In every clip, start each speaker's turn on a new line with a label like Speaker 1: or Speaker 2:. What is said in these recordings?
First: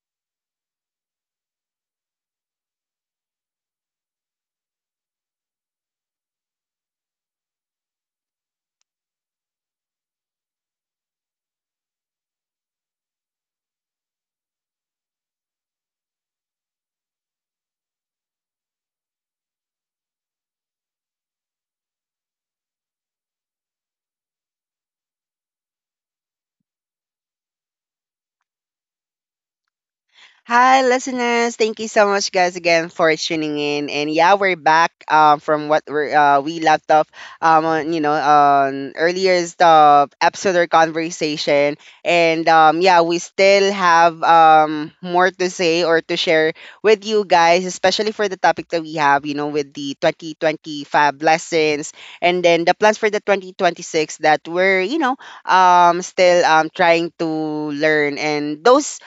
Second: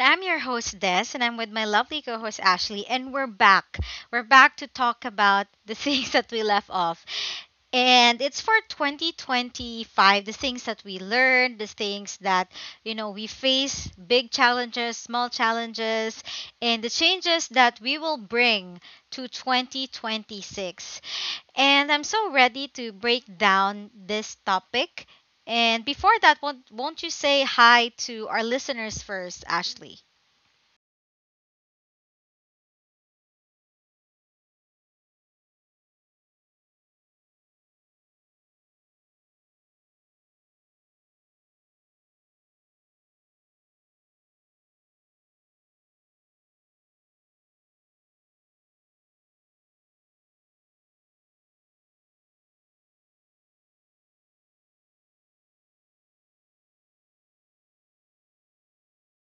Speaker 1: I'm your host, Des, and I'm with my lovely co host, Ashley, and we're back. We're back to talk about the things that we left off. And it's for 2025, the things that we learned, the things that, you know, we face big challenges, small challenges, and the changes that we will bring to 2026. And I'm so ready to break down this topic. And before that, won't you say hi to our listeners first, Ashley?
Speaker 2: Hi, listeners. Thank you so much, guys, again for tuning in. And yeah, we're back from what we left off on, you know, on earlier's episode or conversation. And yeah, we still have more to say or to share with you guys, especially for the topic that we have, you know, with the 2025 lessons and then the plans for the 2026 that we're still trying to learn. And those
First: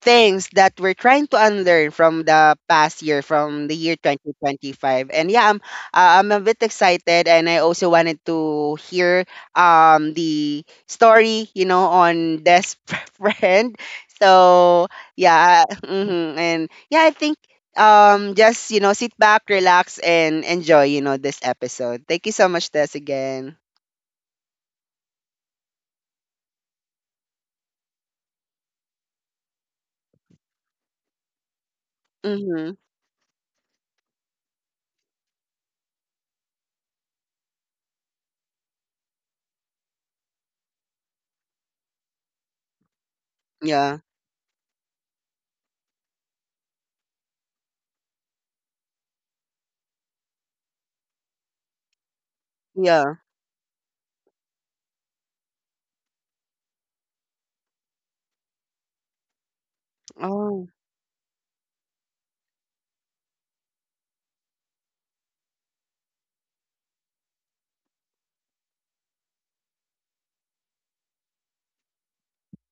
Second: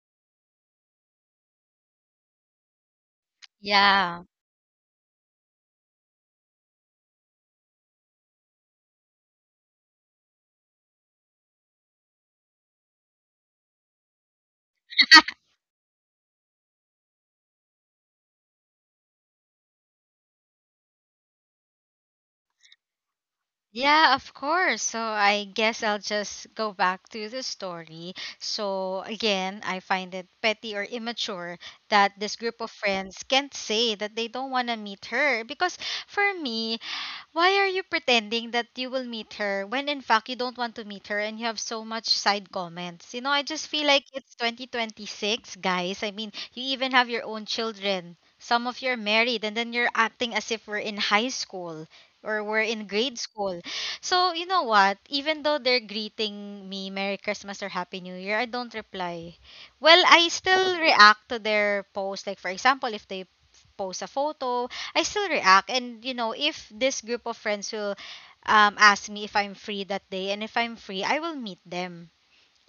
Speaker 2: things that we're trying to unlearn from the past year, from the year
Speaker 1: Yeah.
Speaker 2: 2025. And yeah, I'm a bit excited, and I also wanted to hear the story, you know, on this friend. So yeah, mhm. And yeah, I think just you know sit back, relax, and enjoy you know this episode. Thank you so much, Des, again.
Speaker 1: Yeah, of course. So I guess I'll just go back to the story. So again, I find it petty or immature that this group of
Speaker 2: Mm-hmm.
Speaker 1: friends can't say that they don't want to meet her because for me, why are you pretending that you will meet her when in fact you don't want to meet her and you have so much side comments? You know, I just feel
Speaker 2: Yeah.
Speaker 1: like it's 2026, guys. I mean, you even have your own children. Some of you are married and then you're acting as if we're in high school or we're in
Speaker 2: Yeah.
Speaker 1: grade school. So, you know what? Even though they're greeting me Merry Christmas or Happy New Year, I don't reply. Well, I
Speaker 2: Oh.
Speaker 1: still react to their post. Like, for example, if they post a photo, I still react. And, you know, if this group of friends will ask me if I'm free that day, and if I'm free, I will meet them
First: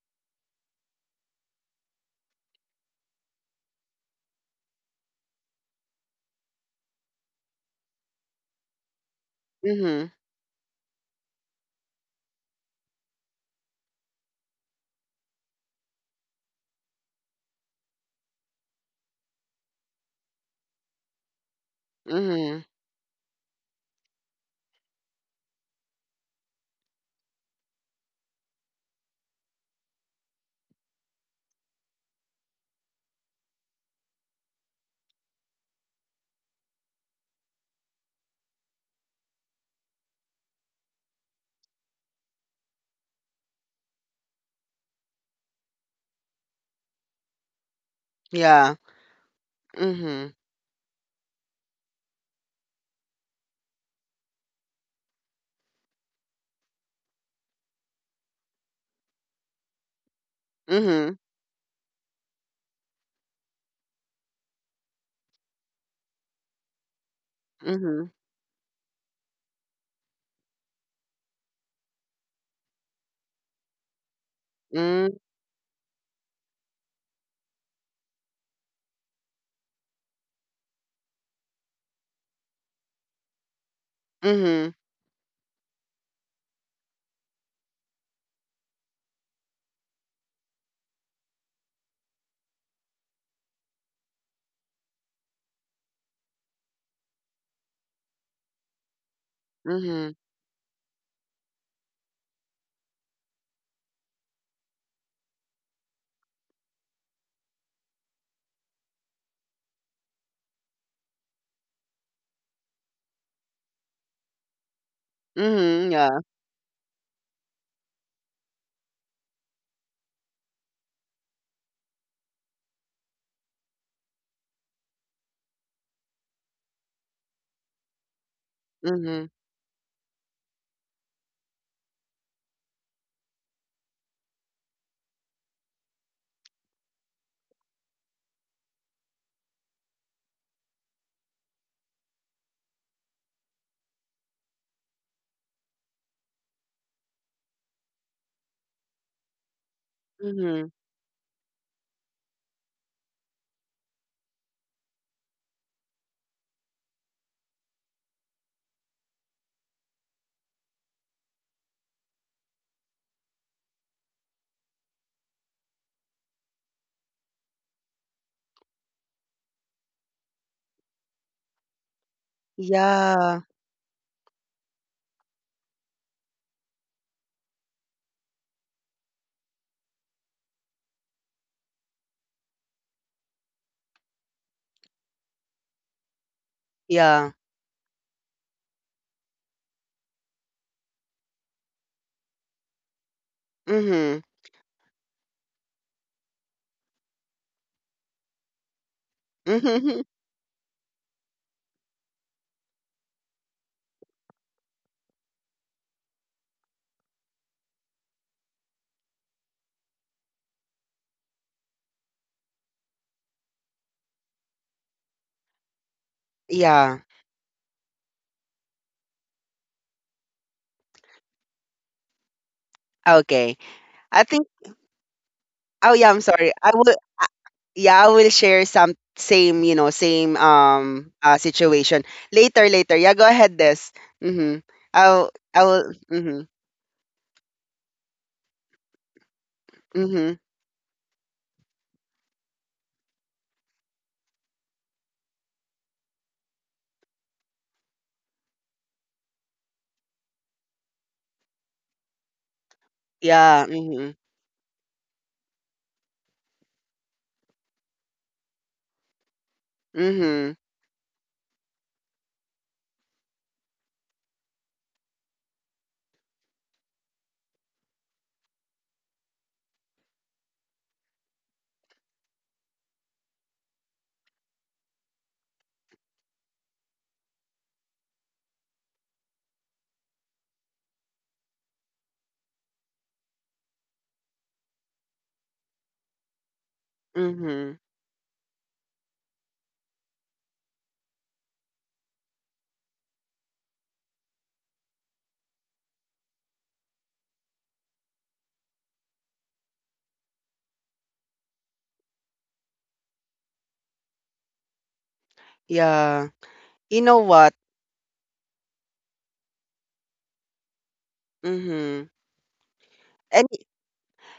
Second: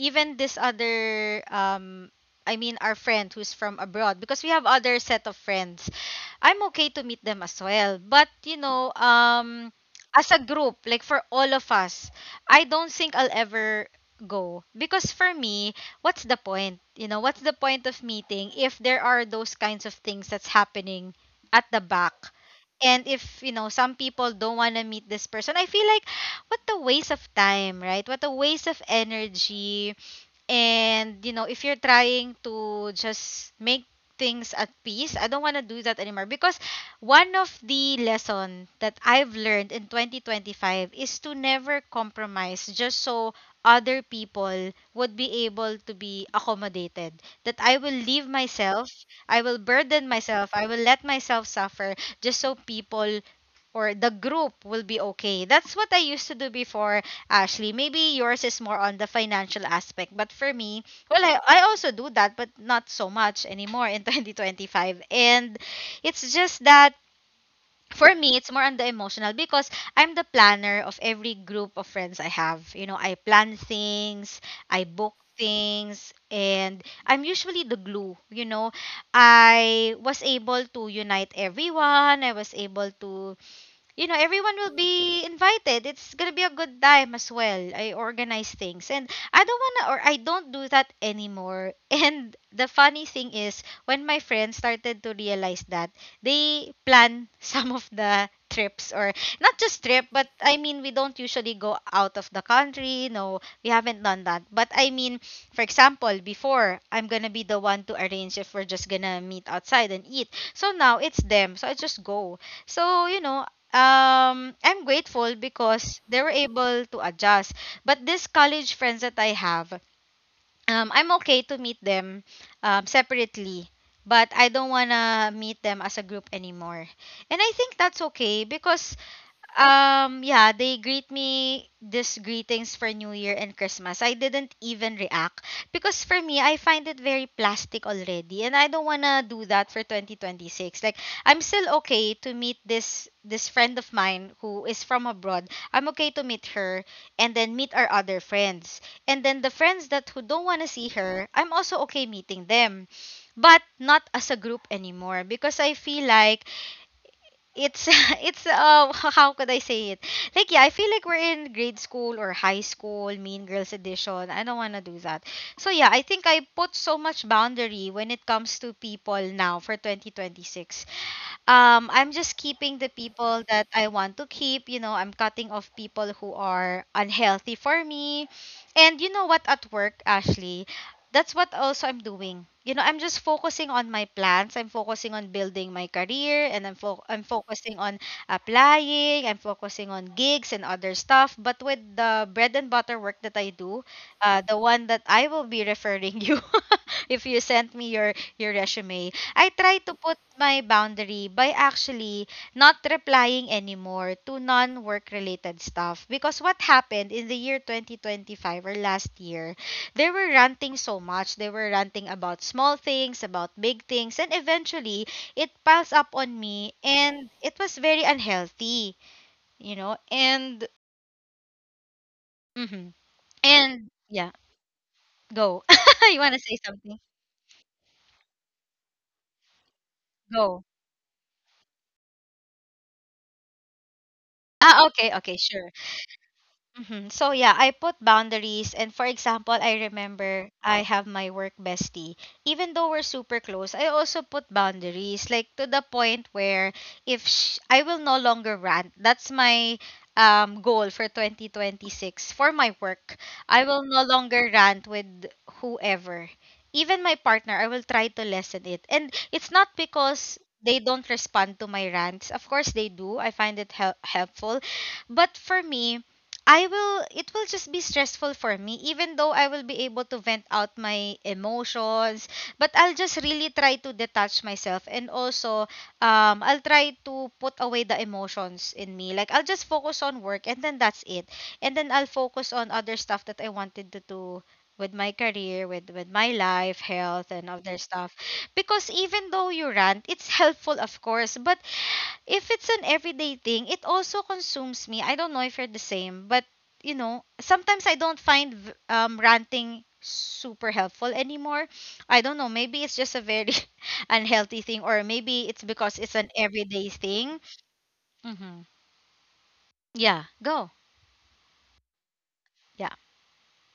Speaker 1: even this other I mean our friend who's from abroad because we have other set of friends. I'm okay to meet them as well. But you know,
Speaker 2: Mm-hmm.
Speaker 1: as a group, like for all of us, I don't think I'll ever go because for me, what's the point? You know, what's the point of meeting if there are those kinds of things that's happening at the back?
Speaker 2: Mm-hmm.
Speaker 1: And if, you know, some people don't want to meet this person, I feel like what a waste of time, right? What a waste of energy and, you know, if you're trying to just make things at peace, I don't want to do that anymore because one of the lesson that I've learned in 2025 is to never compromise just so other people would be able to be accommodated.
Speaker 2: Yeah.
Speaker 1: That I will leave
Speaker 2: Mm-hmm.
Speaker 1: myself, I will burden myself, I will let myself suffer just so people or the group will be okay. That's what I used to do before, Ashley. Maybe yours is more on
Speaker 2: Mm-hmm.
Speaker 1: the financial aspect, but for me, well, I also do that, but not so much anymore in 2025. And
Speaker 2: Mhm.
Speaker 1: it's just that for me, it's more on the emotional because I'm the planner of every group of friends I have. You know, I
Speaker 2: Mm,
Speaker 1: plan things, I book things, and I'm usually the glue. You know, I was able to unite everyone, I was able
Speaker 2: mhm,
Speaker 1: to you know, everyone will be invited. It's gonna be a good time as well. I organize things, and I don't wanna, or I don't do that anymore. And the funny thing is, when my friends started to realize that, they plan some of the trips, or
Speaker 2: mhm,
Speaker 1: not just trip, but I mean, we don't usually go out of the country. No, we haven't done that. But I mean, for example, before I'm gonna be the one to arrange if we're just gonna meet outside and eat. So now it's them. So I just go. So, you know, I'm
Speaker 2: mhm,
Speaker 1: grateful
Speaker 2: yeah,
Speaker 1: because they were able to adjust. But these college friends that I have, I'm okay to meet them separately, but I don't want to meet them as a group anymore. And I think that's okay
Speaker 2: mhm,
Speaker 1: because yeah, they greet me this greetings for New Year and Christmas. I didn't even react because for me, I find it very plastic already, and I don't wanna do that for 2026. Like, I'm still okay to meet this friend of mine who is from abroad. I'm okay to meet her and then meet our other friends, and then the friends
Speaker 2: mhm.
Speaker 1: that who don't wanna see her, I'm also okay meeting them, but not as a group anymore because I feel like it's it's how could I say it? Like yeah, I feel like we're in grade school or high school, Mean Girls edition. I don't want to do that. So yeah, I think I put so much boundary when it comes to people now for 2026. I'm just
Speaker 2: Yeah,
Speaker 1: keeping the people that I want to keep. You know, I'm cutting off people who are unhealthy for me. And you know what, at work, Ashley, that's what also I'm doing. You know, I'm just focusing on my plans. I'm focusing on building my career
Speaker 2: yeah.
Speaker 1: and I'm focusing on applying. I'm focusing on gigs and other stuff. But with the bread and butter
Speaker 2: Mhm.
Speaker 1: work that I
Speaker 2: Mhm.
Speaker 1: do, the one that I will be referring you if you sent me your resume, I try to put my boundary by actually not replying anymore to non-work related stuff because what happened in the year 2025 or last year, they were ranting so much. They were ranting about small things, about big things, and eventually it piles up
Speaker 2: Yeah.
Speaker 1: on me and it was very unhealthy, you know? And
Speaker 2: Okay.
Speaker 1: mhm.
Speaker 2: I think
Speaker 1: And yeah,
Speaker 2: oh yeah, I'm
Speaker 1: go.
Speaker 2: sorry. I
Speaker 1: You
Speaker 2: will
Speaker 1: want to say something?
Speaker 2: yeah, I will share some same, you know, same um
Speaker 1: Go.
Speaker 2: uh situation later later. Yeah, go ahead this. Mhm. I'll
Speaker 1: Ah,
Speaker 2: I
Speaker 1: okay,
Speaker 2: will
Speaker 1: okay, sure.
Speaker 2: mhm.
Speaker 1: So yeah, I put boundaries and for example,
Speaker 2: Mhm.
Speaker 1: I remember I have my work bestie. Even though we're super close, I also put boundaries like to the point where if sh- I will no longer rant. That's my goal for 2026 for my
Speaker 2: Yeah,
Speaker 1: work.
Speaker 2: mhm.
Speaker 1: I will no longer rant with whoever. Even my partner, I will try to lessen it. And it's not
Speaker 2: Mhm.
Speaker 1: because they don't respond to my rants. Of course they do. I find it helpful. But for me, I will it will just be stressful for me even though I will be able to vent out my emotions but I'll just really try to detach myself and also I'll try to put away the emotions in me like I'll just focus on work and then that's it and then I'll focus on other stuff that I wanted to do with my career with my life
Speaker 2: Mhm.
Speaker 1: health and other stuff because even though you rant it's helpful of course but if it's an everyday thing, it also consumes me. I don't know if you're the same, but you know, sometimes I don't find ranting super helpful anymore. I don't know. Maybe it's just a very unhealthy thing, or maybe it's
Speaker 2: Yeah.
Speaker 1: because it's an
Speaker 2: You know
Speaker 1: everyday
Speaker 2: what?
Speaker 1: thing. Mm-hmm. Yeah, go.
Speaker 2: Mhm.
Speaker 1: Yeah,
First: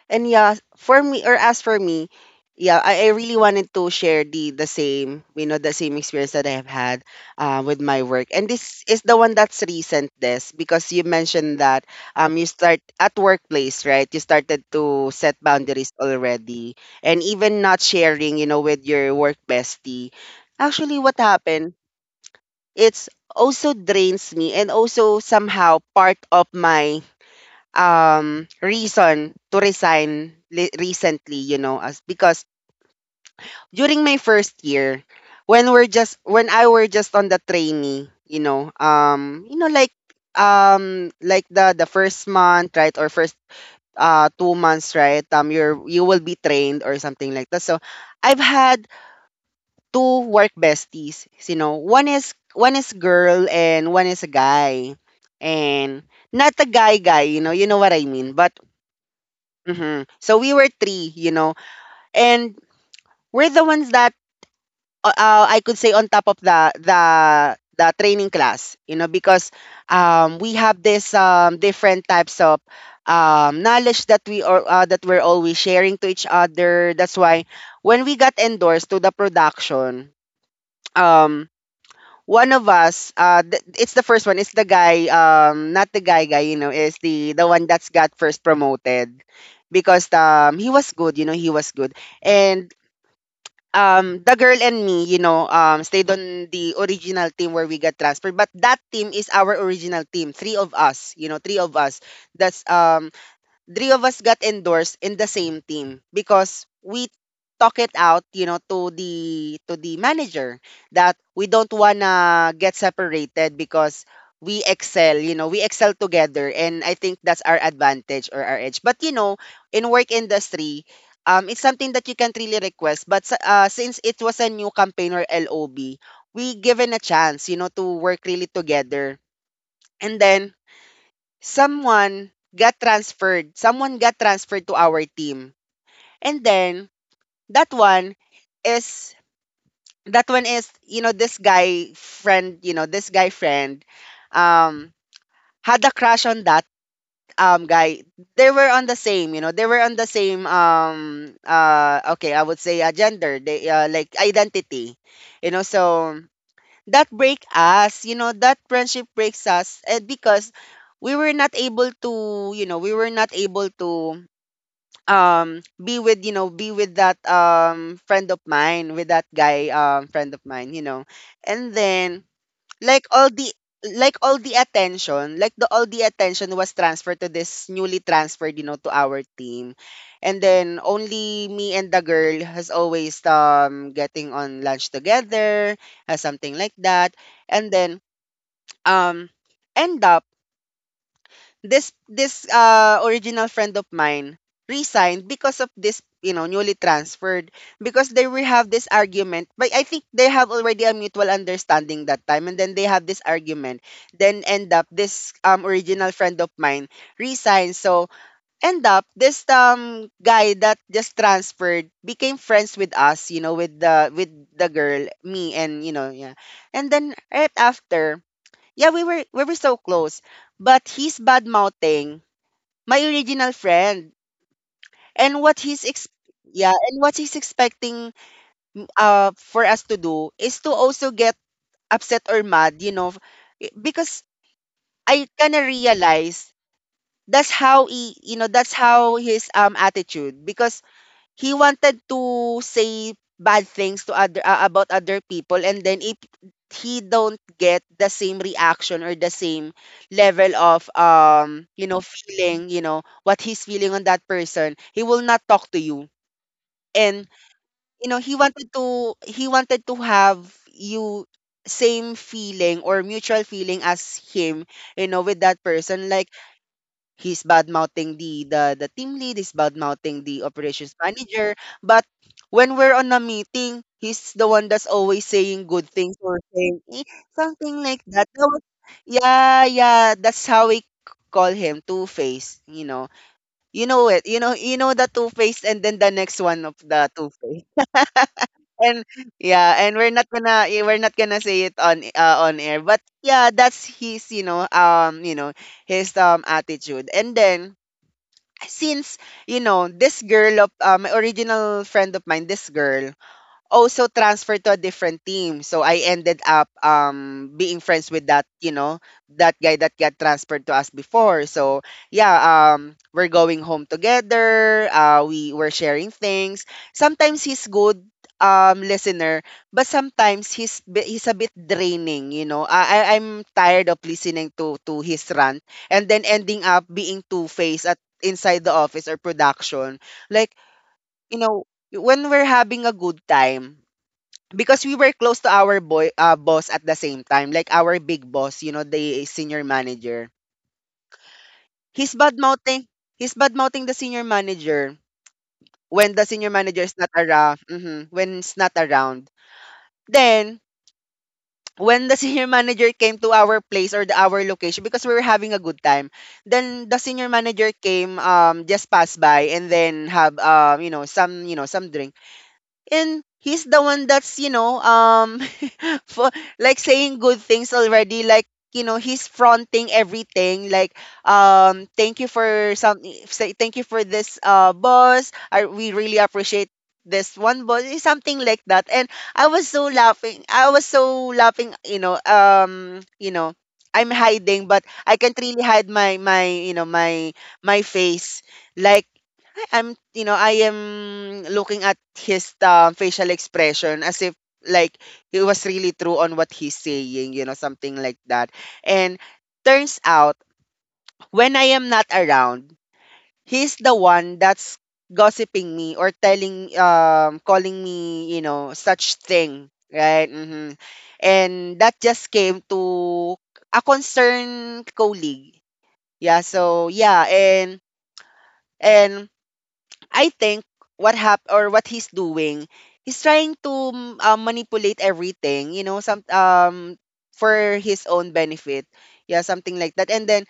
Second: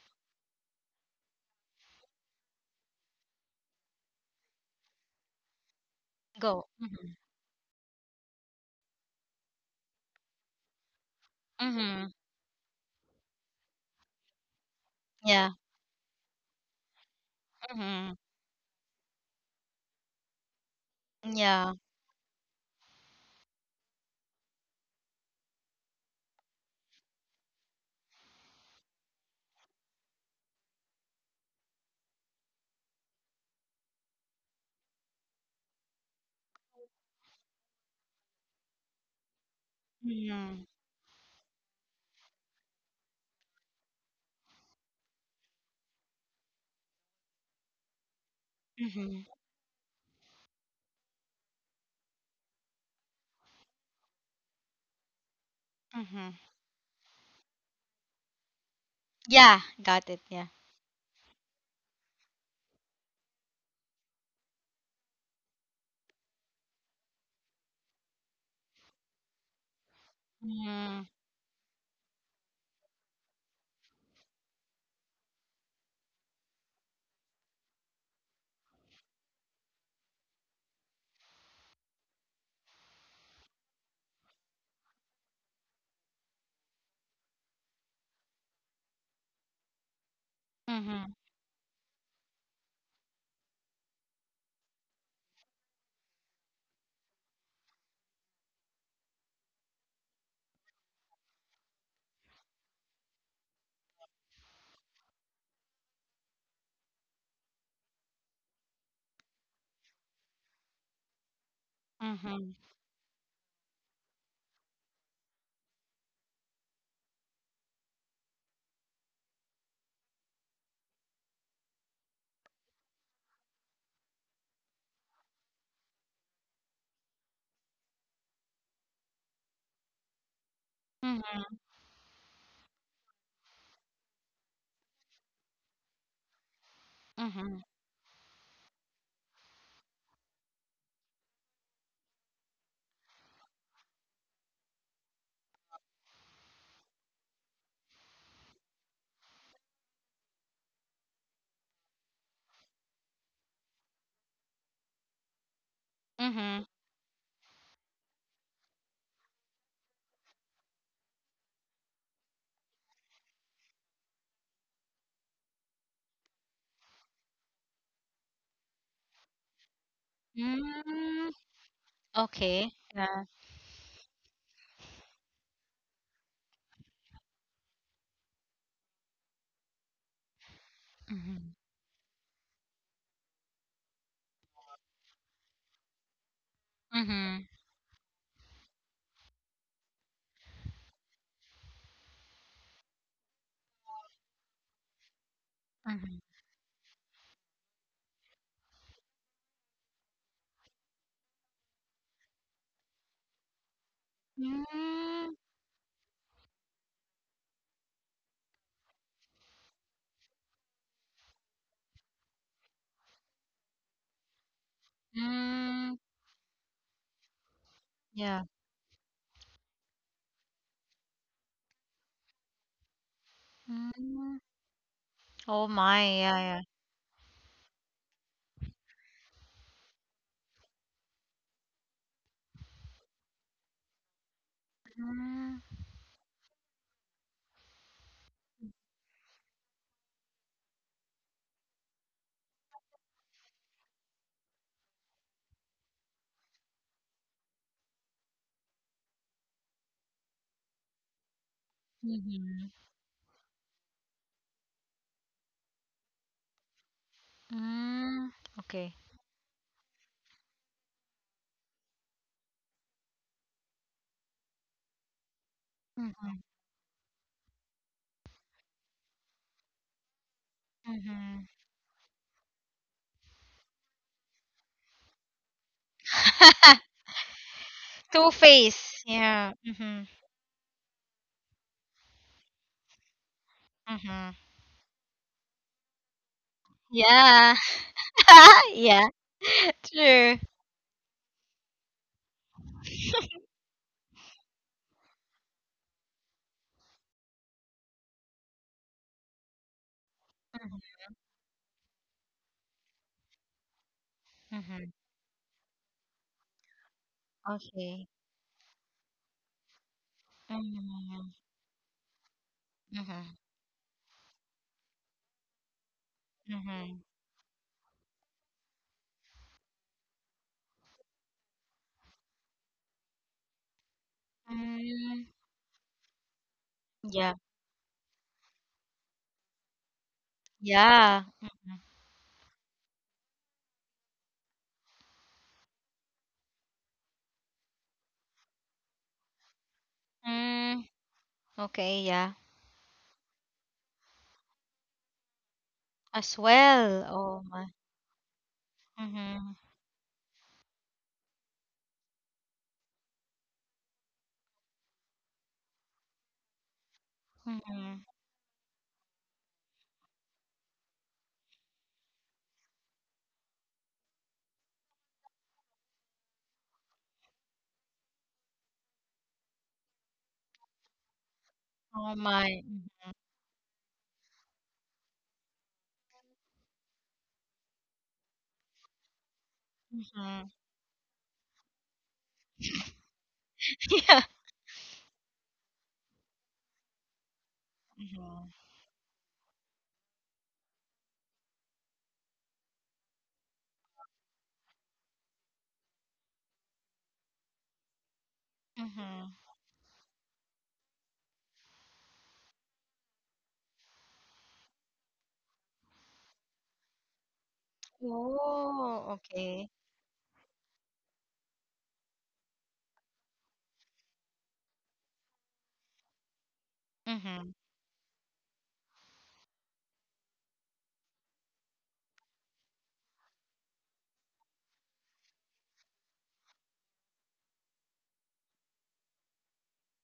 Speaker 2: And yeah, for me or as for me, yeah, I really wanted to share the same, you know, the same experience that I have
Speaker 1: go.
Speaker 2: had
Speaker 1: Mm-hmm.
Speaker 2: with my work. And this is the one that's recent, this because you mentioned that
Speaker 1: Mm-hmm.
Speaker 2: you start at workplace, right? You started to set
Speaker 1: Yeah.
Speaker 2: boundaries already, and even not
Speaker 1: Mm-hmm.
Speaker 2: sharing, you know, with your work bestie. Actually, what happened?
Speaker 1: Yeah.
Speaker 2: It's also drains me and also somehow part of my reason to resign recently you know as because during my first year when we're just when I were just on the trainee you know
Speaker 1: Mm-hmm.
Speaker 2: like the first month right or first 2 months right you're you will be trained or something like that so I've had
Speaker 1: Mm-hmm.
Speaker 2: two work besties you know one is girl and one is a guy and
Speaker 1: Mm-hmm.
Speaker 2: not a guy guy you know what I mean but
Speaker 1: Yeah,
Speaker 2: hmm.
Speaker 1: got it.
Speaker 2: So
Speaker 1: Yeah.
Speaker 2: we were three, you know, and we're the ones that I could say on top of the the training class, you know, because we have
Speaker 1: Mm-hmm.
Speaker 2: this different types of knowledge that we are that we're always sharing to each other. That's why when we got endorsed to the production, um one of us it's the first one it's the guy not the guy guy you know is the one that's got first promoted because he was
Speaker 1: Mm-hmm.
Speaker 2: good you know he was good and the girl and me you know stayed on the original team where we got transferred but that team is our original team three of us you know three of us that's three of us got endorsed in the same team because we talk it out, you know, to the manager that we don't
Speaker 1: Mm-hmm.
Speaker 2: wanna get separated because we excel, you know, we excel together and I think that's our advantage or our edge. But you know, in work industry, it's something that you can't really request, but since it was a new campaign or LOB, we given a chance, you know, to work really together. And then
Speaker 1: Mm-hmm.
Speaker 2: someone got transferred. Someone got transferred to our team. And then that one is that one is, you know, this guy friend, you know, this guy friend um had a crush on that guy. They were on the same, you know, they were on the same okay, I would say gender, they like identity. You know, so
Speaker 1: Mm-hmm.
Speaker 2: that break us you know that friendship breaks us and because we were not able to you know we were not able to be with you know be with that friend of mine with that guy friend of mine you know
Speaker 1: Mm-hmm.
Speaker 2: and then
Speaker 1: Okay.
Speaker 2: like
Speaker 1: Yeah.
Speaker 2: all the like all the attention, like the all the attention was transferred to this newly transferred, you know, to our team. And then only
Speaker 1: Mhm.
Speaker 2: me and the girl has always getting on lunch together, has something like that.
Speaker 1: Mhm.
Speaker 2: And then um end up this original friend of mine resigned because of this
Speaker 1: Mhm.
Speaker 2: you know newly transferred because they will have this argument but I think they have already a mutual understanding that time and then they have this argument then end up this
Speaker 1: Mm.
Speaker 2: original friend of mine resigns so end up this guy that just transferred became friends with us you know with the girl me and you
Speaker 1: Mm.
Speaker 2: know yeah and then right after
Speaker 1: Yeah.
Speaker 2: yeah, we were so close. But he's bad mouthing my original friend.
Speaker 1: Mm.
Speaker 2: And
Speaker 1: Oh my. Yeah. Yeah.
Speaker 2: yeah, and what he's expecting for us to do is to also get upset or mad, you know, because I
Speaker 1: Mm.
Speaker 2: kind of realize that's how he, you know, that's how his attitude because he wanted to say bad things to other about other people and then if he don't get the same reaction or the same level of you know
Speaker 1: Mhm.
Speaker 2: feeling you know what he's feeling on that person he will not talk to you and
Speaker 1: Mm.
Speaker 2: you know
Speaker 1: Okay.
Speaker 2: he wanted to have you same feeling or mutual feeling as him you know with that person
Speaker 1: Mhm.
Speaker 2: like he's bad mouthing the team lead, he's bad mouthing the operations
Speaker 1: Mhm.
Speaker 2: manager. But when we're on a meeting, he's the one that's always saying good things or saying "Eh," something like
Speaker 1: Two
Speaker 2: that.
Speaker 1: face. Yeah.
Speaker 2: Yeah,
Speaker 1: Mhm.
Speaker 2: yeah, that's how call him Two Face. You know it.
Speaker 1: Mhm.
Speaker 2: You know the Two Face, and then the next one of the Two
Speaker 1: Yeah.
Speaker 2: Face. And
Speaker 1: yeah.
Speaker 2: yeah, and
Speaker 1: True.
Speaker 2: we're not gonna say it on air, but yeah, that's his you know his attitude. And then since you know this girl of
Speaker 1: Mhm.
Speaker 2: my original friend of mine this girl also transferred to a
Speaker 1: Mhm.
Speaker 2: different team. So I ended up being friends
Speaker 1: Okay.
Speaker 2: with that, you know, that guy that got transferred to us
Speaker 1: Mhm.
Speaker 2: before. So yeah, we're
Speaker 1: Mhm.
Speaker 2: going home together. We were sharing things.
Speaker 1: Mhm.
Speaker 2: Sometimes he's good listener, but sometimes he's a bit draining, you know. I'm tired of listening to his
Speaker 1: Mm.
Speaker 2: rant and then ending up being
Speaker 1: Yeah.
Speaker 2: two-faced at inside the office or production. Like,
Speaker 1: Yeah.
Speaker 2: you know, when we're having a good time because we were close to our boy boss at the same time like our big boss you know the senior manager
Speaker 1: Mm.
Speaker 2: he's
Speaker 1: Okay.
Speaker 2: bad
Speaker 1: Yeah.
Speaker 2: mouthing he's bad mouthing the senior manager when the senior
Speaker 1: As
Speaker 2: manager is not
Speaker 1: well, oh
Speaker 2: around
Speaker 1: my.
Speaker 2: mhm, when it's not around
Speaker 1: Mhm.
Speaker 2: then when the senior manager came to our place or the, our location because we were having a good time then the senior manager came
Speaker 1: Mhm.
Speaker 2: just passed by and then have you know some drink and he's the one that's you know for like saying good things already like you know he's fronting everything like thank you
Speaker 1: Oh
Speaker 2: for
Speaker 1: my.
Speaker 2: some say thank you for this boss I, we really appreciate this one boss eh, something like that and I
Speaker 1: Mhm.
Speaker 2: was so laughing you know I'm
Speaker 1: Yeah.
Speaker 2: hiding but I can't really hide my you know my face
Speaker 1: Mhm.
Speaker 2: like I'm you know, I am looking at his, facial expression as if like he was really true on what he's saying, you know, something like that. And
Speaker 1: Mhm.
Speaker 2: turns out when I am not around, he's the one that's gossiping me or telling calling me, you know, such
Speaker 1: Oh,
Speaker 2: thing,
Speaker 1: okay.
Speaker 2: right? Hmm. And that just came to a concerned colleague. Yeah, so yeah,
Speaker 1: Mhm.
Speaker 2: and I think what hap or what he's doing, he's trying to manipulate everything, you know, some for his own benefit. Yeah, something like that. And then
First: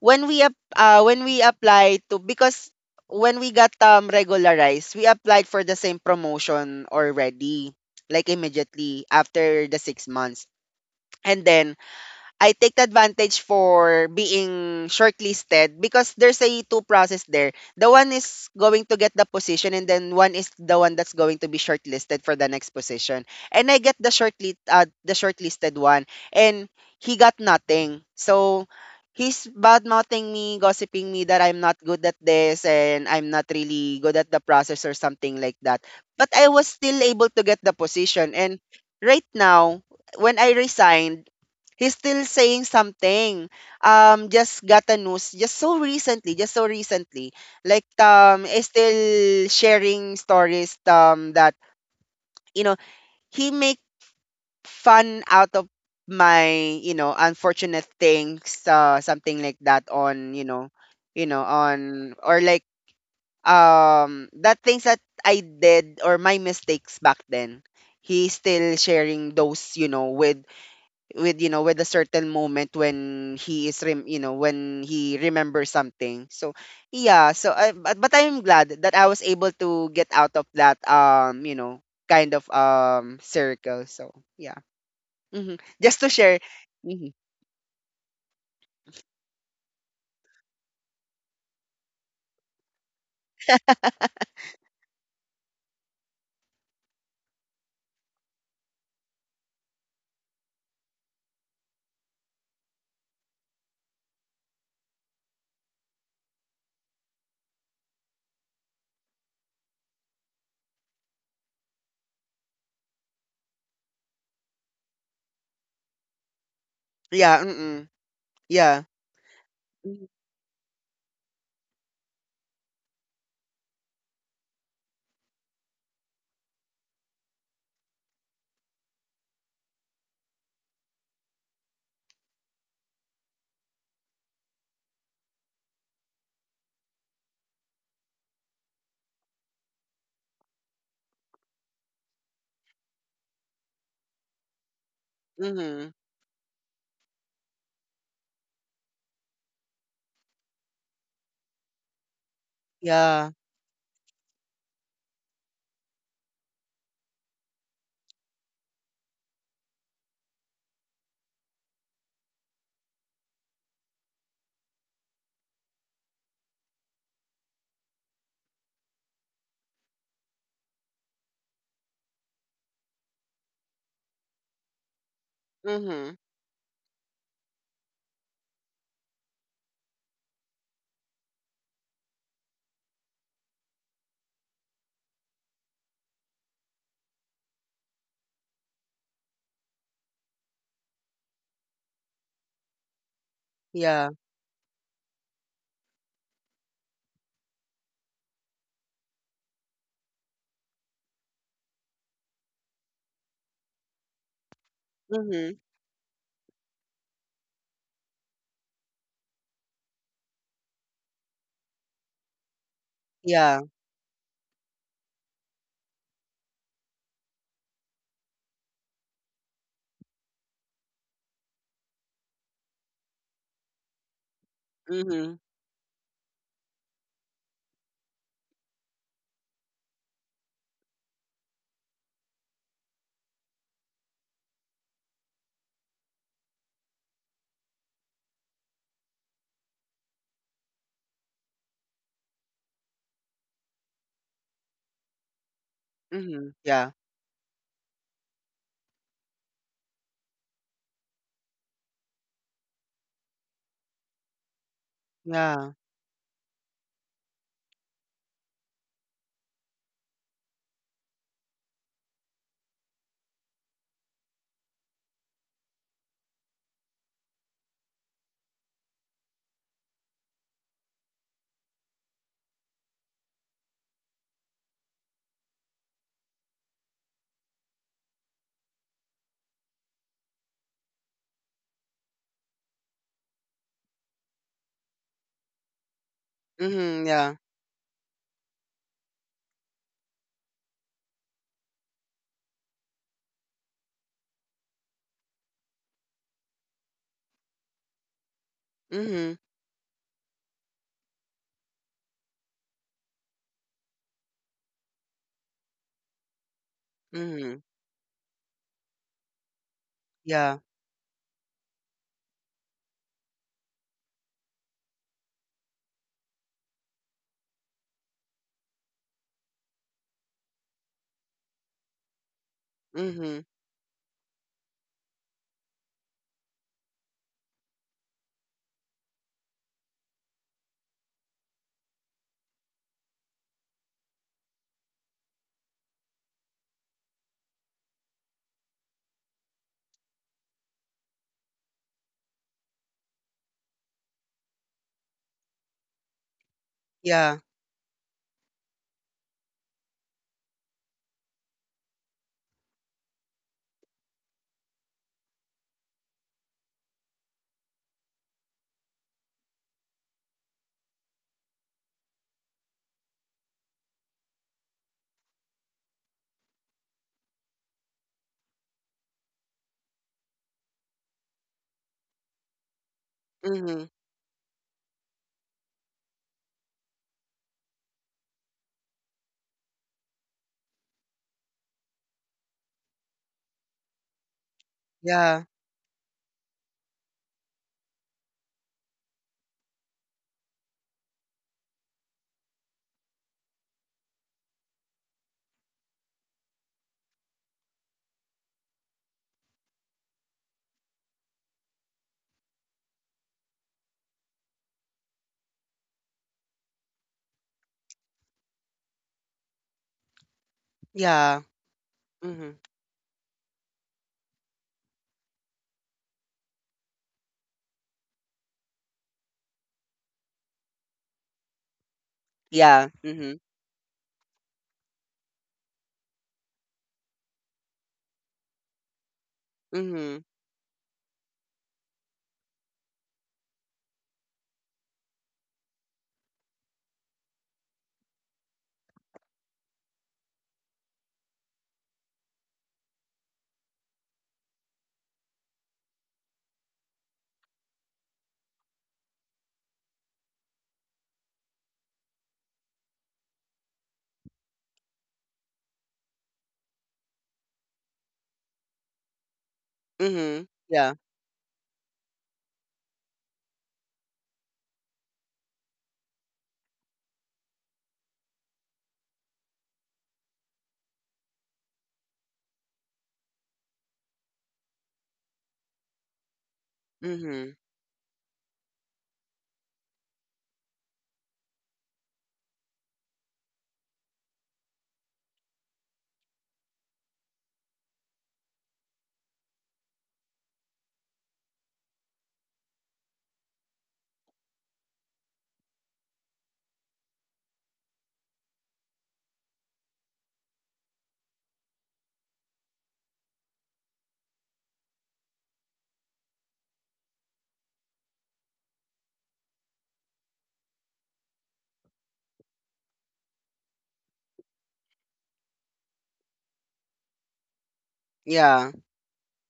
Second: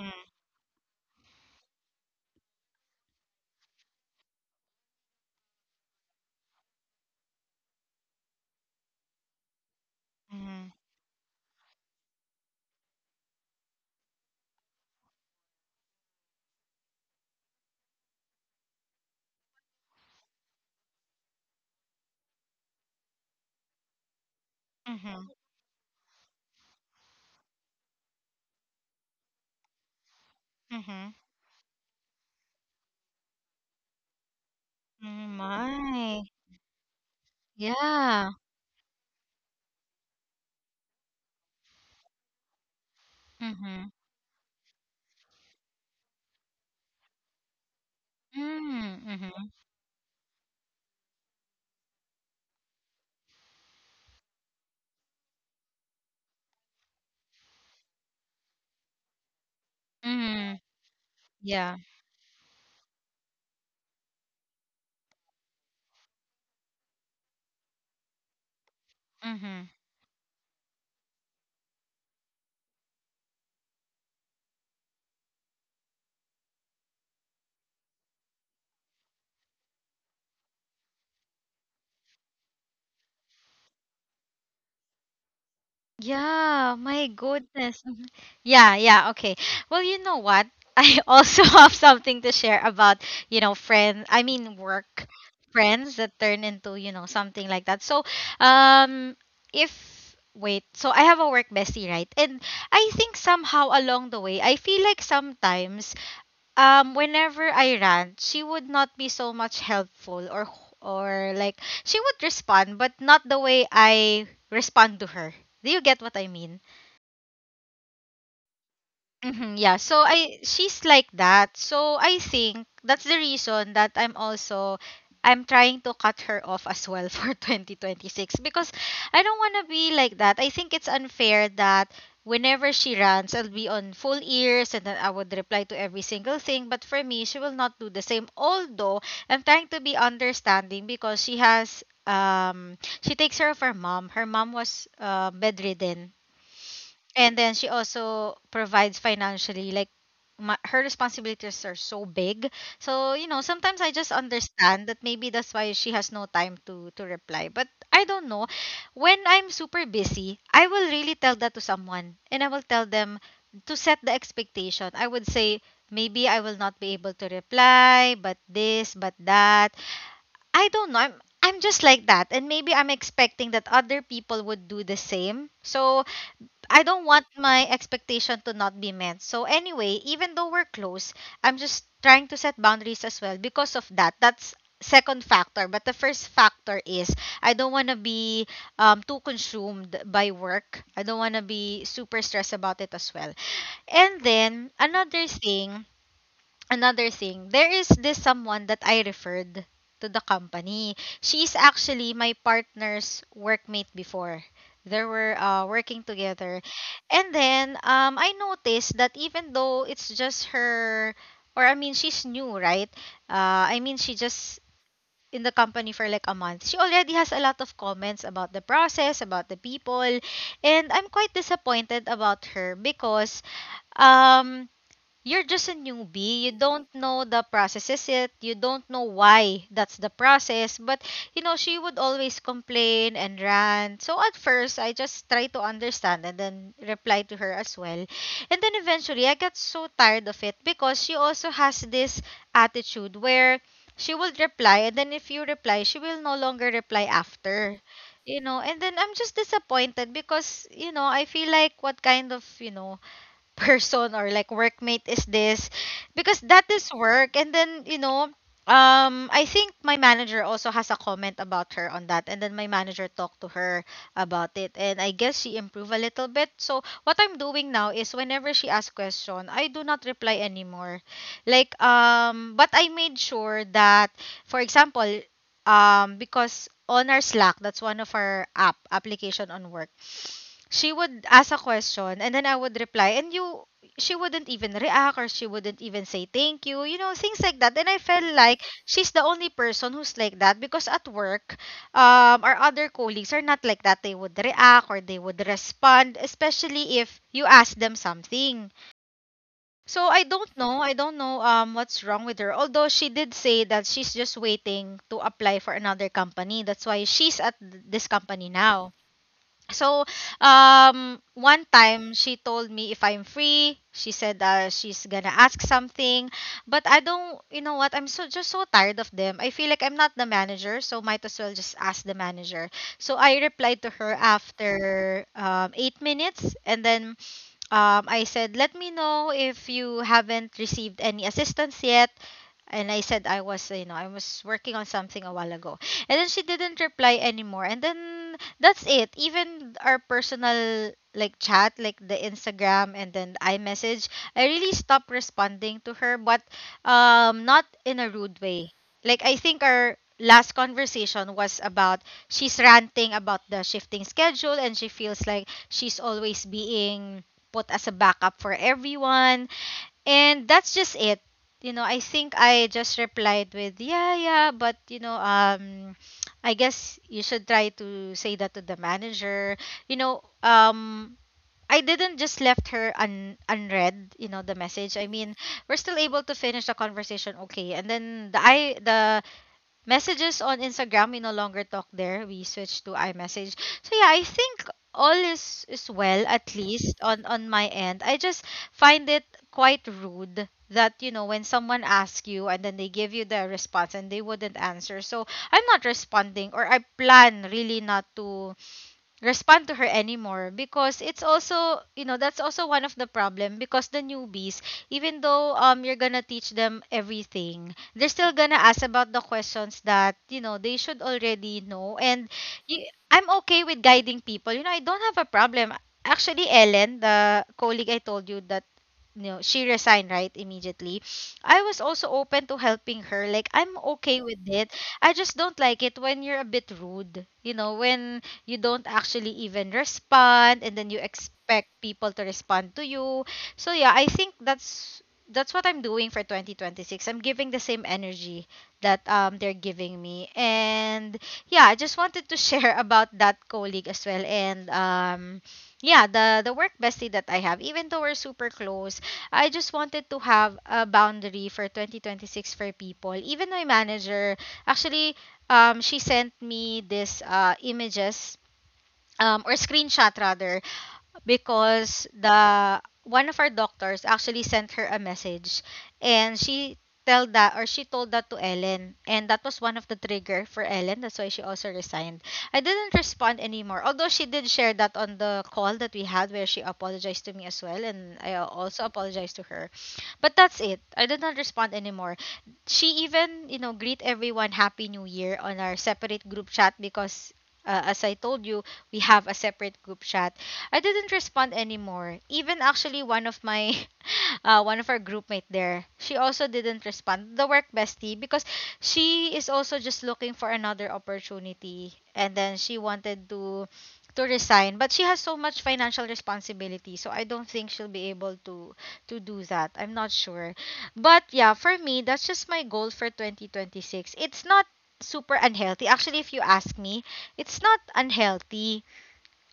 Speaker 2: when we apply to because when we got regularized, we applied for the same promotion already, like immediately after the 6 months.
Speaker 1: Mhm.
Speaker 2: And then I take the advantage for being shortlisted because there's a two process there. The one is going to get the position and then one is the one that's going to be shortlisted for the next position. And I get the
Speaker 1: Mhm.
Speaker 2: shortlisted one and he got nothing. So he's bad mouthing me, gossiping me
Speaker 1: Mhm.
Speaker 2: that I'm not good at this and I'm not really good at the process or
Speaker 1: Oh
Speaker 2: something like that. But
Speaker 1: my.
Speaker 2: I was still able to get the position
Speaker 1: Yeah.
Speaker 2: and right now when I resigned he's still saying something.
Speaker 1: Mhm.
Speaker 2: Just got a news just so recently, just so recently. Is
Speaker 1: Mm.
Speaker 2: still
Speaker 1: Mhm.
Speaker 2: sharing stories that you know he make fun out of my unfortunate things, something like that on
Speaker 1: Mm. Yeah.
Speaker 2: on or like that things that I did or my mistakes back then. He's still sharing those,
Speaker 1: Mhm.
Speaker 2: with with a certain moment when when he remembers something so yeah so but I'm glad that I was able to get out of that kind of circle so yeah. Hmm, just to share.
Speaker 1: Yeah,
Speaker 2: Hmm.
Speaker 1: my goodness. Mhm. Yeah, yeah, okay. Well, you know what? I also have something to share about, you know, friends, I mean, work friends that turn into, you know, something like that. So, um, if, wait, so I have a work bestie, right? And I think somehow along the way, I feel like sometimes whenever I rant, she would not be so much helpful or like she would respond but not the way I respond to her. Do you get what I mean?
Speaker 2: Yeah. Mm-mm. Yeah.
Speaker 1: Mhm, yeah. So
Speaker 2: Mm-hmm.
Speaker 1: I she's like that. So I think that's the reason that I'm also I'm trying to cut her off as well for 2026 because I don't want to be like that. I think it's unfair that whenever she runs, I'll be on full ears and then I would reply to every single thing. But for me, she will not do the same. Although I'm trying to be understanding because she has she takes care of her mom. Her mom was bedridden
Speaker 2: Mm-hmm.
Speaker 1: and then she also provides financially. Like her responsibilities are so big. So, you know,
Speaker 2: Yeah.
Speaker 1: sometimes I just understand that maybe that's why she has no time to reply. But I don't know. When I'm super busy, I will really tell that to someone and I will tell them to set the expectation. I would say maybe I will not be able to reply, but this, but that. I don't know. I'm just like that and maybe I'm expecting that other people would do the same. So I
Speaker 2: Mm-hmm.
Speaker 1: don't want my expectation to not be met. So anyway, even though we're close, I'm just trying to set boundaries as well because of that. That's second factor, but the first factor is I don't want to be too consumed by work. I don't want to be super stressed about it as well. And then
Speaker 2: Yeah.
Speaker 1: another thing, there is this someone that I referred to the company. She's actually my partner's workmate before. They were working
Speaker 2: Mm-hmm.
Speaker 1: together. And then I noticed that even though it's just her, or I mean, she's new, right? I mean, she
Speaker 2: Yeah.
Speaker 1: just in the company for like a month. She already has a lot of comments about the process, about the people. And I'm quite disappointed about her because um you're just a
Speaker 2: Mm-hmm.
Speaker 1: newbie. You don't know the processes yet. You don't know why that's the process. But, you know, she would always complain and rant. So at first, I just try to understand and then reply to her as well. And then eventually, I got so tired of it because she also has this attitude where she will reply. And then if you reply, she will no longer reply
Speaker 2: Mm-hmm. Yeah.
Speaker 1: after. You know, and then I'm just disappointed because, you know, I feel like what kind of, you know, person or like workmate is this
Speaker 2: Yeah.
Speaker 1: because that is work and then you know I think my manager also has a comment about her on that, and then my manager talked to her about it, and I guess she improved a little bit. So what I'm doing now is whenever she asks question, I do not reply anymore. Like but I made sure that, for example, because on our Slack, that's one of our app application on work, she would ask a question and then I would reply, and you she wouldn't even react or she wouldn't even say thank you, you know, things like
Speaker 2: Mm-hmm.
Speaker 1: that. And
Speaker 2: Yeah.
Speaker 1: I felt like she's the only person who's like that because at work, our other colleagues are not like that. They would react or they would respond, especially if you ask them something.
Speaker 2: Mm-hmm.
Speaker 1: So I don't know, I don't know, what's wrong with her, although she did say that she's just waiting to apply for another company. That's why she's at this
Speaker 2: Mm-hmm.
Speaker 1: company now. So,
Speaker 2: Yeah.
Speaker 1: one time she told me if I'm free, she said she's gonna ask something, but I don't, you know what? I'm so just so tired of them. I feel like I'm not the manager, so might as well just ask the manager. So
Speaker 2: Mm-hmm.
Speaker 1: I replied to her after 8 minutes, and then I said, let me know if you haven't received any assistance yet. And I said I was, you know, I was working on something a while ago. And then she didn't reply anymore. And then that's it. Even our personal like chat, like the Instagram and then iMessage, I really stopped responding to her, but
Speaker 2: Yeah.
Speaker 1: not in a rude way. Like I think our last conversation was about she's ranting about the shifting schedule and she feels like she's always being put as a backup for everyone, and that's just it. You know, I think I just replied with, yeah, yeah, but you know, I guess you should try to say that to the manager. You know, I didn't just left her un
Speaker 2: Mm-hmm.
Speaker 1: unread, you know, the message. I mean, we're still able to finish the conversation, okay. And then the Messages on Instagram, we no longer talk there. We switched to iMessage. So yeah, I think
Speaker 2: Yeah.
Speaker 1: all is well, at least on my end. I just find it quite rude that, you know, when someone asks you and then they give you the response and they wouldn't answer. So I'm not responding, or I plan really not to respond to her anymore because it's also, you know, that's also one of the problem because the newbies, even though you're gonna teach them everything, they're still gonna ask about the questions that, you know, they should
Speaker 2: Yeah.
Speaker 1: already know.
Speaker 2: Mhm.
Speaker 1: And I'm okay with guiding people, you know, I don't have a problem. Actually, Ellen, the colleague I told you that, you know, she resigned, right, immediately, I was also
Speaker 2: Yeah.
Speaker 1: open to
Speaker 2: Mhm.
Speaker 1: helping her. Like, I'm okay with it. I just don't like it when you're a bit rude, you know, when you don't
Speaker 2: Mhm.
Speaker 1: actually even respond and then you expect people to respond to you. So yeah, I think that's what I'm doing for 2026. I'm giving the same energy that they're giving me. And yeah, I just wanted to share about that colleague as well. And yeah, the work bestie that I have, even though we're super close, I just wanted to have a boundary for 2026 for people, even my manager, actually. She sent me this images, or screenshot
Speaker 2: Mhm.
Speaker 1: rather,
Speaker 2: Yeah.
Speaker 1: because the one of our doctors actually sent her a message, and she tell that, or she told that to Ellen, and that was one of the trigger for Ellen. That's why she also resigned. I didn't respond anymore, although she did share that on the call that we had where she
Speaker 2: Mhm.
Speaker 1: apologized to me as well and I also apologized to her. But that's it. I did not respond anymore. She even, you know, greet everyone happy new year on our separate group chat, because as I told you, we have a separate group chat. I didn't respond anymore. Even actually one of my one of our groupmate there, she also didn't respond. The work bestie, because she is also just looking for another opportunity and then she wanted to resign, but she has so much financial responsibility, so I don't think she'll be able to do that. I'm not sure. But yeah, for me that's just my goal for 2026. It's not super unhealthy. Actually, if you ask me, it's not
Speaker 2: Yeah.
Speaker 1: unhealthy.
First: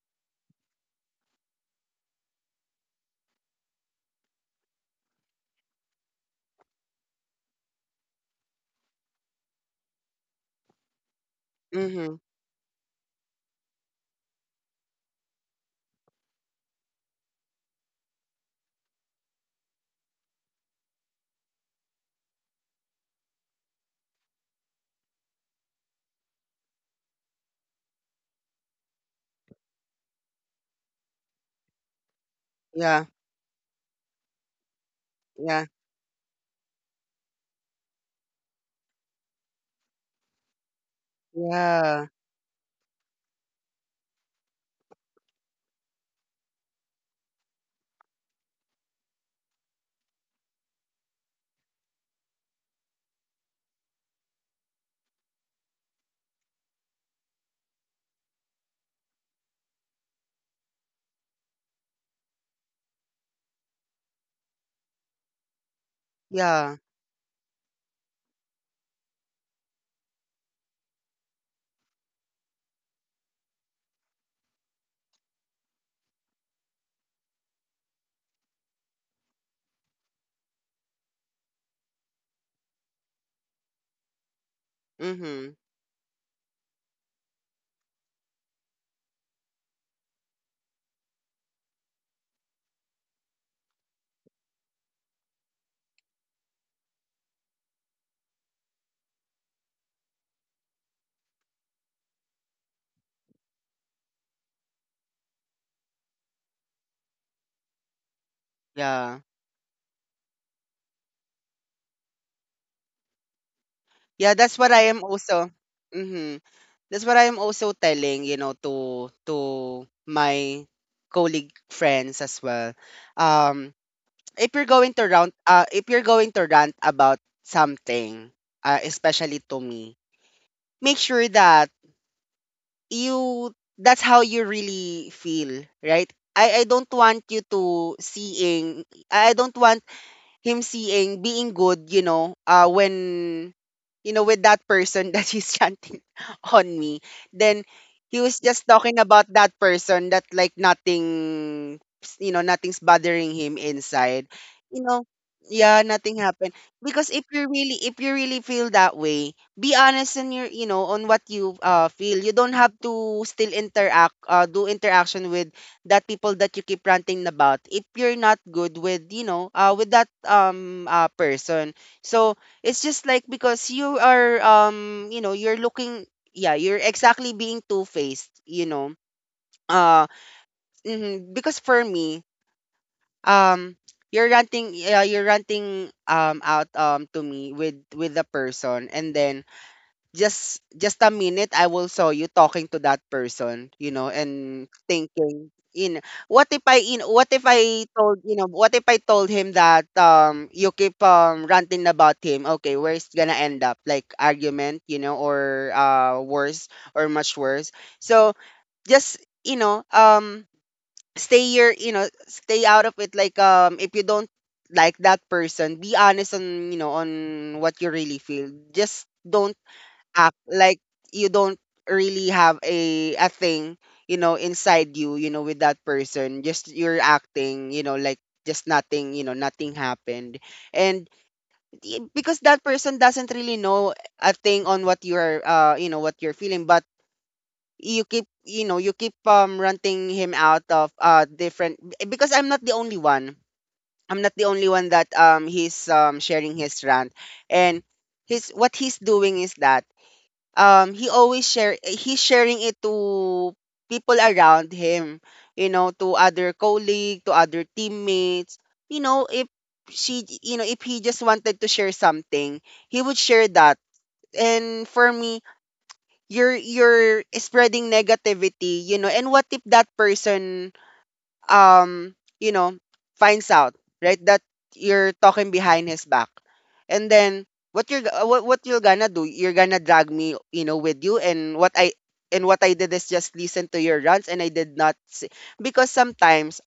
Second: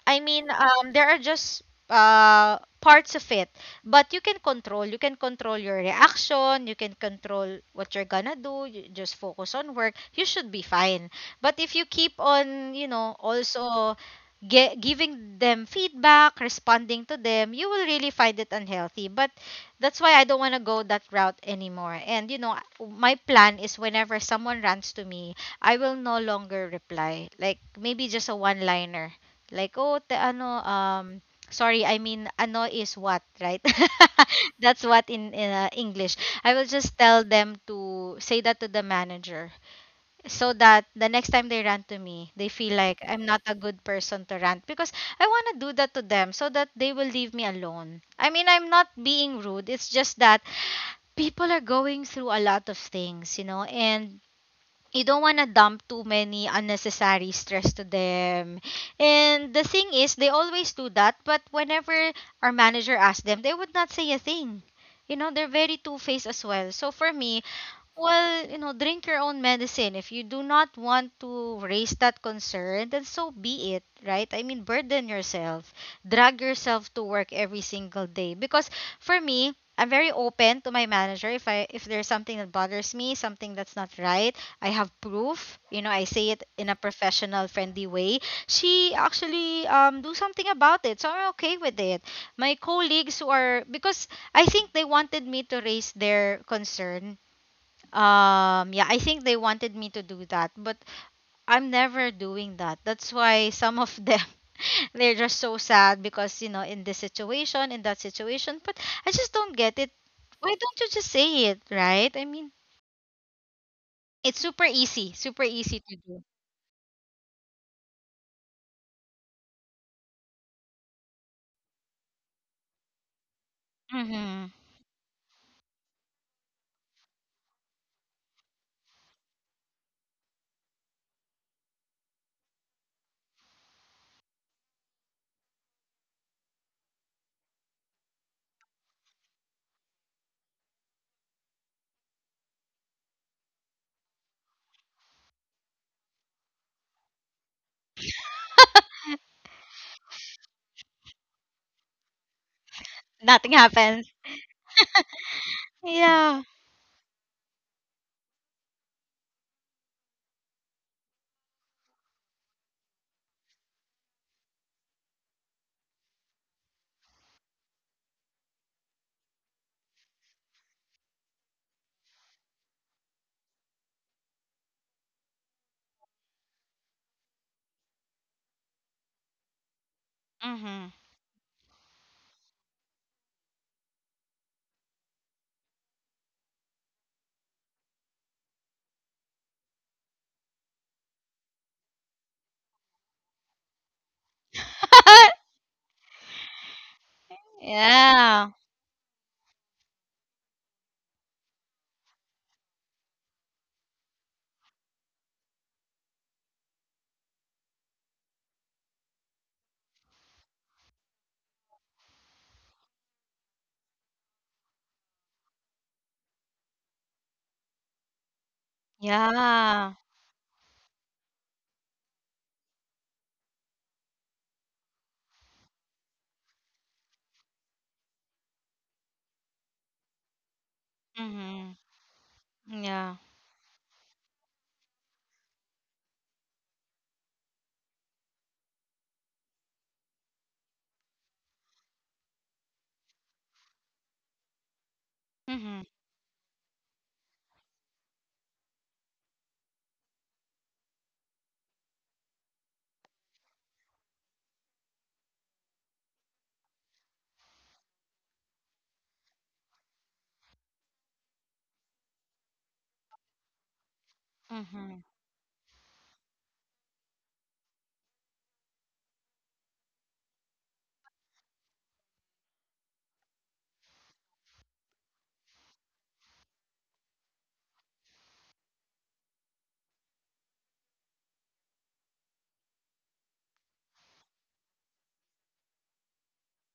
Speaker 1: I mean, there are just parts of it, but you can control. You can control your reaction. You can control what you're gonna do. You just focus on work. You should be fine. But if you
Speaker 2: Mhm.
Speaker 1: keep on, you know, also giving them feedback, responding to them, you will really find it unhealthy. But that's why I don't want to go that route anymore. And you know, my plan is whenever someone rants to me, I will no longer reply. Like maybe just a one-liner like, oh, te, ano, sorry, I mean, ano
Speaker 2: Yeah.
Speaker 1: is what, right? That's what
Speaker 2: Yeah.
Speaker 1: in English. I will just tell them to say that to the manager so that the next time they
Speaker 2: Yeah.
Speaker 1: rant to me, they feel like I'm not a good person to rant, because I want to do that to them so that they will leave me alone. I mean, I'm not being rude. It's just that people are going through a lot of things, you know, and you don't want to dump too many unnecessary stress to them. And the thing is, they always do that, but whenever our manager asks them, they would not say a thing. You know, they're very two faced
Speaker 2: Yeah.
Speaker 1: as well. So for me, well, you know, drink your own medicine. If you do not want to raise that concern, then so be it, right? I mean, burden yourself, drag yourself to work every single day. Because for me, I'm very open to my manager if I if there's something that bothers me, something that's not right. I have proof.
Speaker 2: Mhm.
Speaker 1: You know, I say it in a professional, friendly way. She actually do something about it, so I'm okay with it. My colleagues who are because I think they wanted me to raise their concern. Yeah, I think they wanted me to do that, but I'm never doing that. That's why some of them they're just so sad because, you know, in this situation, in that situation. But
Speaker 2: Yeah.
Speaker 1: I just don't get it. Why don't you just say it, right? I mean,
Speaker 2: Yeah,
Speaker 1: it's
Speaker 2: that's what I am also
Speaker 1: super easy to do.
Speaker 2: Mhm. That's what I am also telling, you know, to my colleague friends as well. Um if
Speaker 1: Mhm.
Speaker 2: you're going to rant if you're going to rant about something, especially to me, make sure that you that's how you really feel, right? I don't want you to seeing I don't want him seeing being good, you know, when, you know, with that person that he's chanting on me, then he was just talking about that person that like nothing, you know, nothing's bothering
Speaker 1: Nothing
Speaker 2: him
Speaker 1: happens.
Speaker 2: inside. You know, yeah, nothing
Speaker 1: Yeah.
Speaker 2: happened. Because if you really feel that way, be honest in your, you know, on what you feel. You don't have to still interact, do interaction with that people that you keep ranting about if you're not good with with that person, so it's just like because you know you're looking, yeah, you're exactly being two-faced, you know. uh
Speaker 1: Mhm.
Speaker 2: mhm, because for me, um you're ranting, yeah, you're ranting out to me with the person, and then just a minute, I will saw you talking to that person, you know, and thinking, you know, what if I, you know, what if I told, you
Speaker 1: Yeah.
Speaker 2: know, what if I told him that you keep ranting about him? Okay, where it's gonna end up? Like argument, you know, or worse or much worse. So, just you know, stay your, you know, stay out of it. If you don't like that person, be honest on you know on what you really feel, just don't
Speaker 1: Yeah.
Speaker 2: act like you don't really have a thing, you know, inside you, you know, with that person, just you're acting, you know, like just nothing, you know, nothing happened. And
Speaker 1: Mhm.
Speaker 2: because that person
Speaker 1: Yeah.
Speaker 2: doesn't really know a thing on what you're you know what you're feeling, but you know you keep running him out of different, because I'm not the only one, I'm not the only one that
Speaker 1: Mhm.
Speaker 2: he's sharing his rant. And his what he's doing is that he always share he's sharing it to people around him, you know, to other colleague, to other teammates, you know, if she you know, if he just wanted to share something, he would share that. And
Speaker 1: Mhm.
Speaker 2: for me, you're spreading negativity, you know, and what if that person, um, you know, finds out, right, that you're talking behind his back. And then what you're gonna do, you're gonna drag me, you know, with you, and what I did is just listen to your runs, and I did not say, because sometimes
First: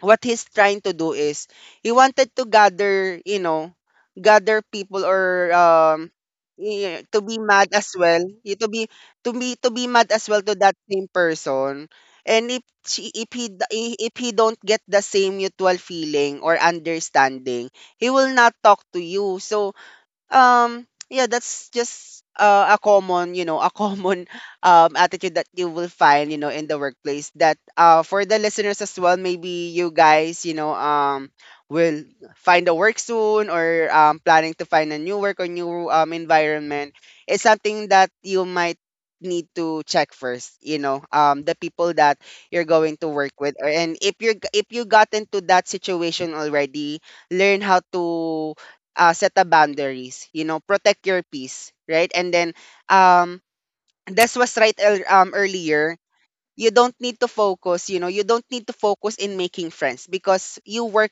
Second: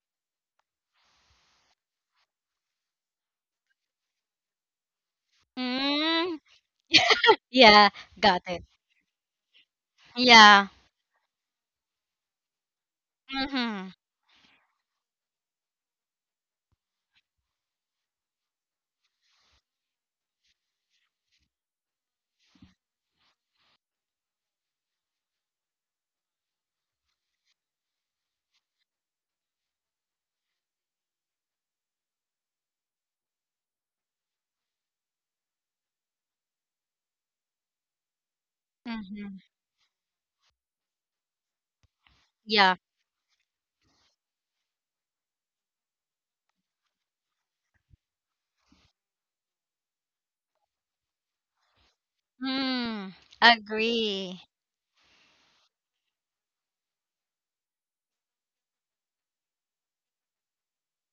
Speaker 2: what he's trying to do is he wanted to gather, you know, gather people or
Speaker 1: Mm.
Speaker 2: yeah, to be mad
Speaker 1: Yeah.
Speaker 2: as well.
Speaker 1: Got
Speaker 2: Yeah,
Speaker 1: it.
Speaker 2: to be mad as well to
Speaker 1: Yeah.
Speaker 2: that same person. And if
Speaker 1: Mhm.
Speaker 2: if he don't get the same mutual feeling or understanding, he will not talk to you. So, yeah, that's just a common, you know, a common attitude that you will find, you know, in the workplace. That for the listeners as well, maybe you guys, you know, will find a work soon or planning to find a new work or new environment. It's something that you might
Speaker 1: Mhm.
Speaker 2: need to check first, you know, the people that you're
Speaker 1: Yeah.
Speaker 2: going to work with, or and if you got into that situation already, learn how to set the boundaries, you know, protect your peace, right? And then
Speaker 1: Mm.
Speaker 2: um, this
Speaker 1: Agree.
Speaker 2: was right earlier, you don't need to focus, you know, you don't need to focus in making friends, because you work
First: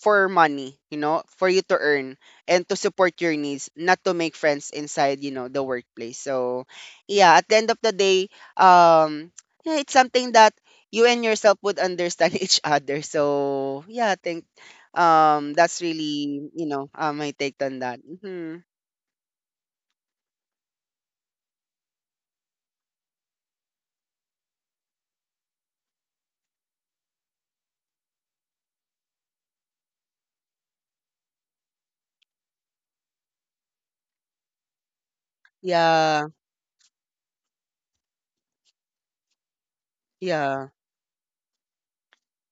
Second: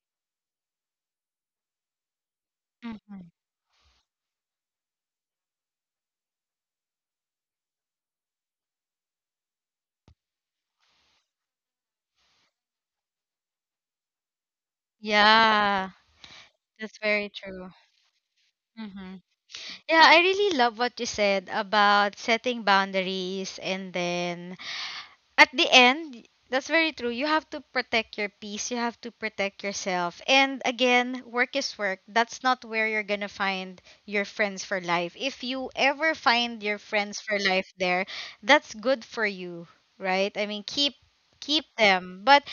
Speaker 2: for money, you know, for you to earn and to support
Speaker 1: Mhm.
Speaker 2: your needs, not to make friends inside, you know, the workplace. So, yeah, at the end of the day, um, yeah, it's something that you and yourself would understand each other. So, yeah, I think that's
Speaker 1: Yeah,
Speaker 2: really, you know,
Speaker 1: that's very
Speaker 2: my take
Speaker 1: true.
Speaker 2: on that. Hmm.
Speaker 1: Hmm. Yeah, I really love what you said about setting boundaries, and then at the end, that's very true. You have to protect your peace. You have to protect yourself. And again, work is work. That's not where you're going to find your friends for life. If you ever
Speaker 2: Yeah,
Speaker 1: find your friends for life there, that's good for you, right? I mean,
Speaker 2: yeah,
Speaker 1: keep them. But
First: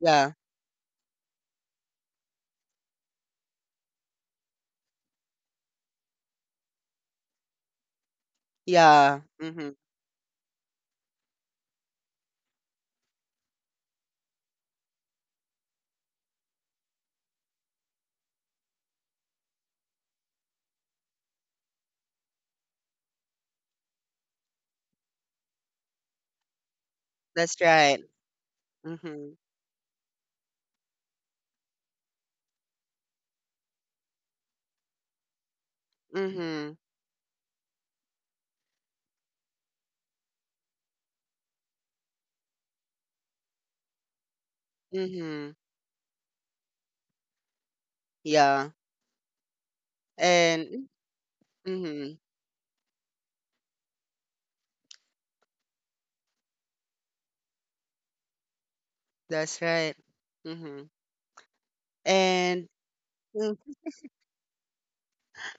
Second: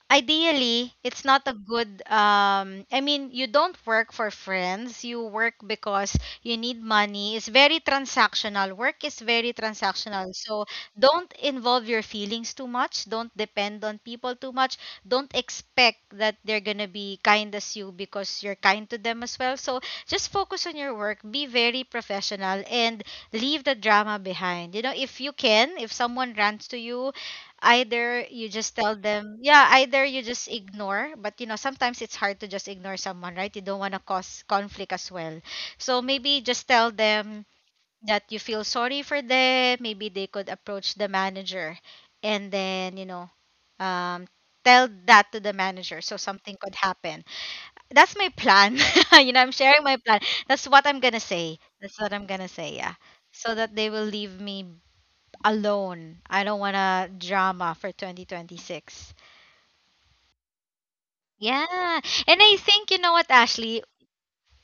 Speaker 2: yeah,
Speaker 1: ideally it's not a good I mean, you don't work for friends, you work because you need money. It's very transactional. Work is
Speaker 2: yeah,
Speaker 1: very
Speaker 2: Hmm.
Speaker 1: transactional. So don't involve your feelings too much, don't depend on people too much, don't expect that they're gonna be kind as you because you're kind to them as well. So just focus on your work, be very professional, and leave the drama behind, you know, if you can. If someone rants to you,
Speaker 2: That's right.
Speaker 1: either you just tell
Speaker 2: Mm-hmm.
Speaker 1: them, yeah, either you just ignore, but you know, sometimes it's hard to just ignore someone, right? You don't want to cause conflict as well. So maybe just
Speaker 2: Mm-hmm.
Speaker 1: tell them that you feel sorry for them, maybe they could approach the manager and then, you know, um tell that to the
Speaker 2: Mhm.
Speaker 1: manager so something could happen. That's my
Speaker 2: Yeah.
Speaker 1: plan. You know, I'm sharing my plan. That's what
Speaker 2: And
Speaker 1: I'm gonna say, that's what
Speaker 2: mhm.
Speaker 1: I'm gonna say, yeah, so that they will leave me alone. I don't want a drama for
Speaker 2: That's
Speaker 1: 2026.
Speaker 2: right. Mhm. And
Speaker 1: Yeah. And
Speaker 2: mm,
Speaker 1: I think, you know what, Ashley?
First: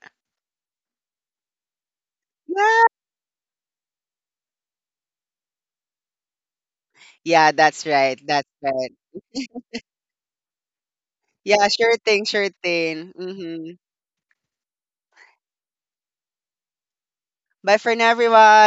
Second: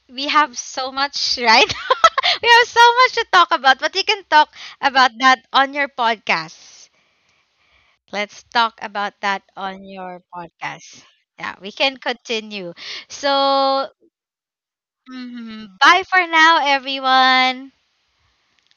Speaker 1: We have so much, right? We have
Speaker 2: yeah.
Speaker 1: so much to talk about, but you can talk about that on your podcast.
Speaker 2: Yeah, that's right.
Speaker 1: Let's
Speaker 2: That's
Speaker 1: talk
Speaker 2: right.
Speaker 1: about that on your podcast. Yeah,
Speaker 2: Yeah,
Speaker 1: we can
Speaker 2: sure thing, sure
Speaker 1: continue.
Speaker 2: thing. Mhm.
Speaker 1: So, mhm, bye for now, everyone.
Speaker 2: Bye for now, everyone.